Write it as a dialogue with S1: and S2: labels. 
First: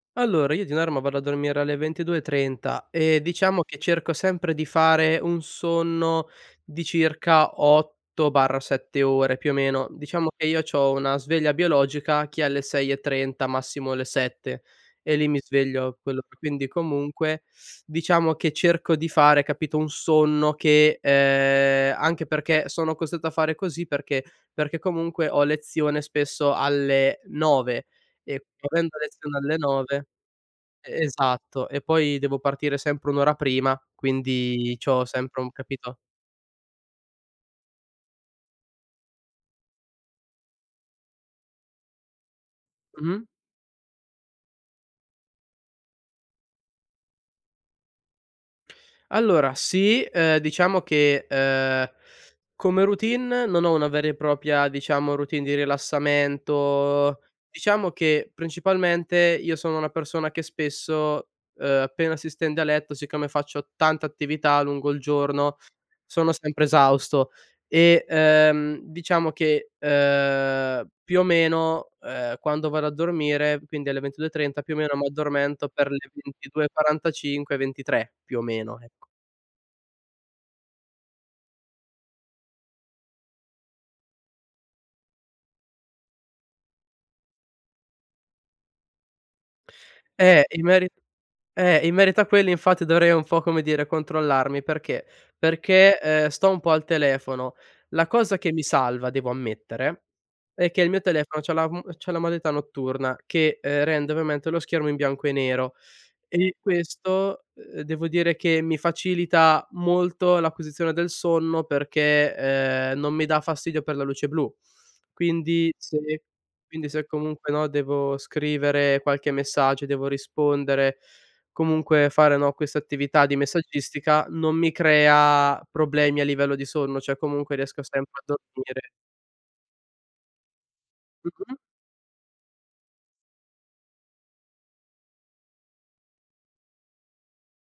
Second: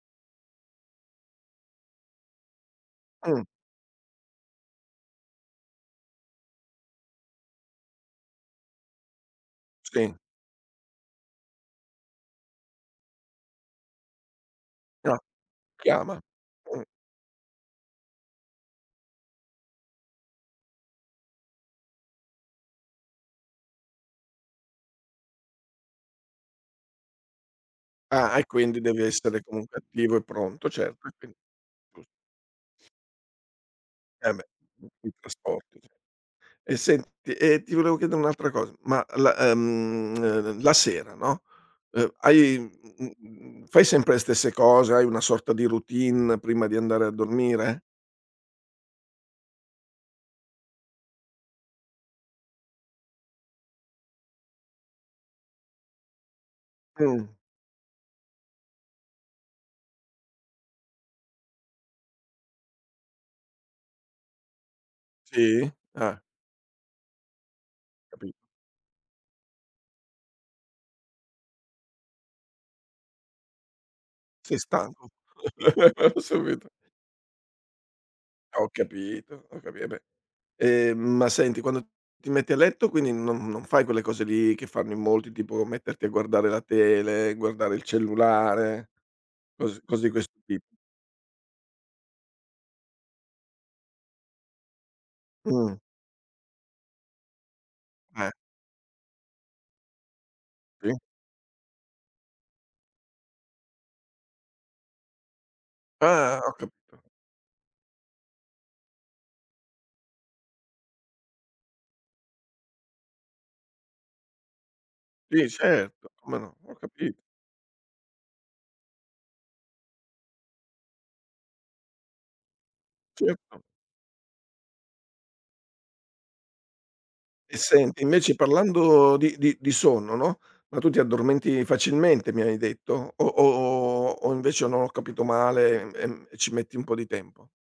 S1: Allora, io di norma vado a dormire alle 22:30 e
S2: Mh.
S1: diciamo che cerco sempre di fare un sonno di circa 8/7 ore più o meno.
S2: Sì.
S1: Diciamo che io c'ho una sveglia biologica che è alle 6:30, massimo alle 7 e
S2: No.
S1: lì mi sveglio
S2: Chiama.
S1: quello per quindi
S2: Mh.
S1: comunque, diciamo che cerco di fare, capito, un sonno che ehm, anche perché sono costretto a fare così perché: perché comunque ho lezione spesso alle 9,
S2: Ah, e
S1: e
S2: quindi
S1: avendo
S2: devi
S1: lezione
S2: essere
S1: alle
S2: comunque
S1: 9
S2: attivo e pronto,
S1: e
S2: certo. E quin
S1: esatto. E
S2: gius
S1: poi devo partire sempre 1 ora prima,
S2: Eh, beh
S1: quindi c'ho
S2: [unintelligible]
S1: sempre un
S2: trasporto ce
S1: capito?
S2: E senti, ehm, ti volevo chiedere un'altra cosa: ma la, ehm, eh eh ehm, la sera no, ehm, hai uhm, uhm, uhm,
S1: Mh-mh.
S2: uhm, uhm, fai sempre le stesse cose, hai una sorta di routine prima di andare a dormire?
S1: Allora, sì. Ehm, diciamo che, ehm, come routine non ho una vera e propria diciamo routine di rilassamento.
S2: Mh.
S1: Diciamo che principalmente io sono una persona che spesso, ehm, appena si stende a letto, siccome faccio tanta attività lungo il giorno,
S2: Sì? Eh.
S1: sono sempre esausto. E,
S2: Capi
S1: ehm, diciamo che, ehm, più o meno, ehm, quando vado a dormire, quindi alle ventidue e
S2: Sei
S1: trenta, più o meno
S2: stanco.
S1: m'addormento per le ventidue
S2: Subito.
S1: e quarantacinque ventitré più o
S2: Ho
S1: meno, ecco.
S2: capito, ho capi eh, beh. Ehm, ma senti quando ti metti a letto quindi non non fai quelle cose lì che fanno in molti, tipo metterti a guardare la tele, guardare il cellulare, cos cose di questo
S1: Eh,
S2: ti
S1: in meri eh, in merito a quelli infatti dovrei un po' come dire controllarmi, perché:
S2: Mh.
S1: perché, ehm, sto un po' al telefono. La
S2: Eh.
S1: cosa che mi salva devo ammettere è che il
S2: Sì.
S1: mio telefono c'ha la m c'ha la modalità notturna che, ehm, rende ovviamente lo schermo in bianco e nero,
S2: Ah, ho
S1: e
S2: capito.
S1: questo, ehm, devo dire che mi facilita molto l'acquisizione del sonno perché, ehm, non mi dà fastidio per la luce blu.
S2: Sì,
S1: Quindi se
S2: certo, come no. Ho
S1: quindi se
S2: capito.
S1: comunque, no, devo scrivere qualche messaggio, devo rispondere, comunque fare, no, questa attività di
S2: Certo.
S1: messaggistica, non mi crea problemi a livello di sonno, cioè comunque
S2: E
S1: riesco
S2: senti
S1: sempre a
S2: invece
S1: dormire.
S2: parlando di di di sonno, no: ma tu ti
S1: Mh-mh.
S2: addormenti facilmente mi hai detto, o o o o o o invece no ho capito male, ehm, ehm, e ci metti un po' di tempo?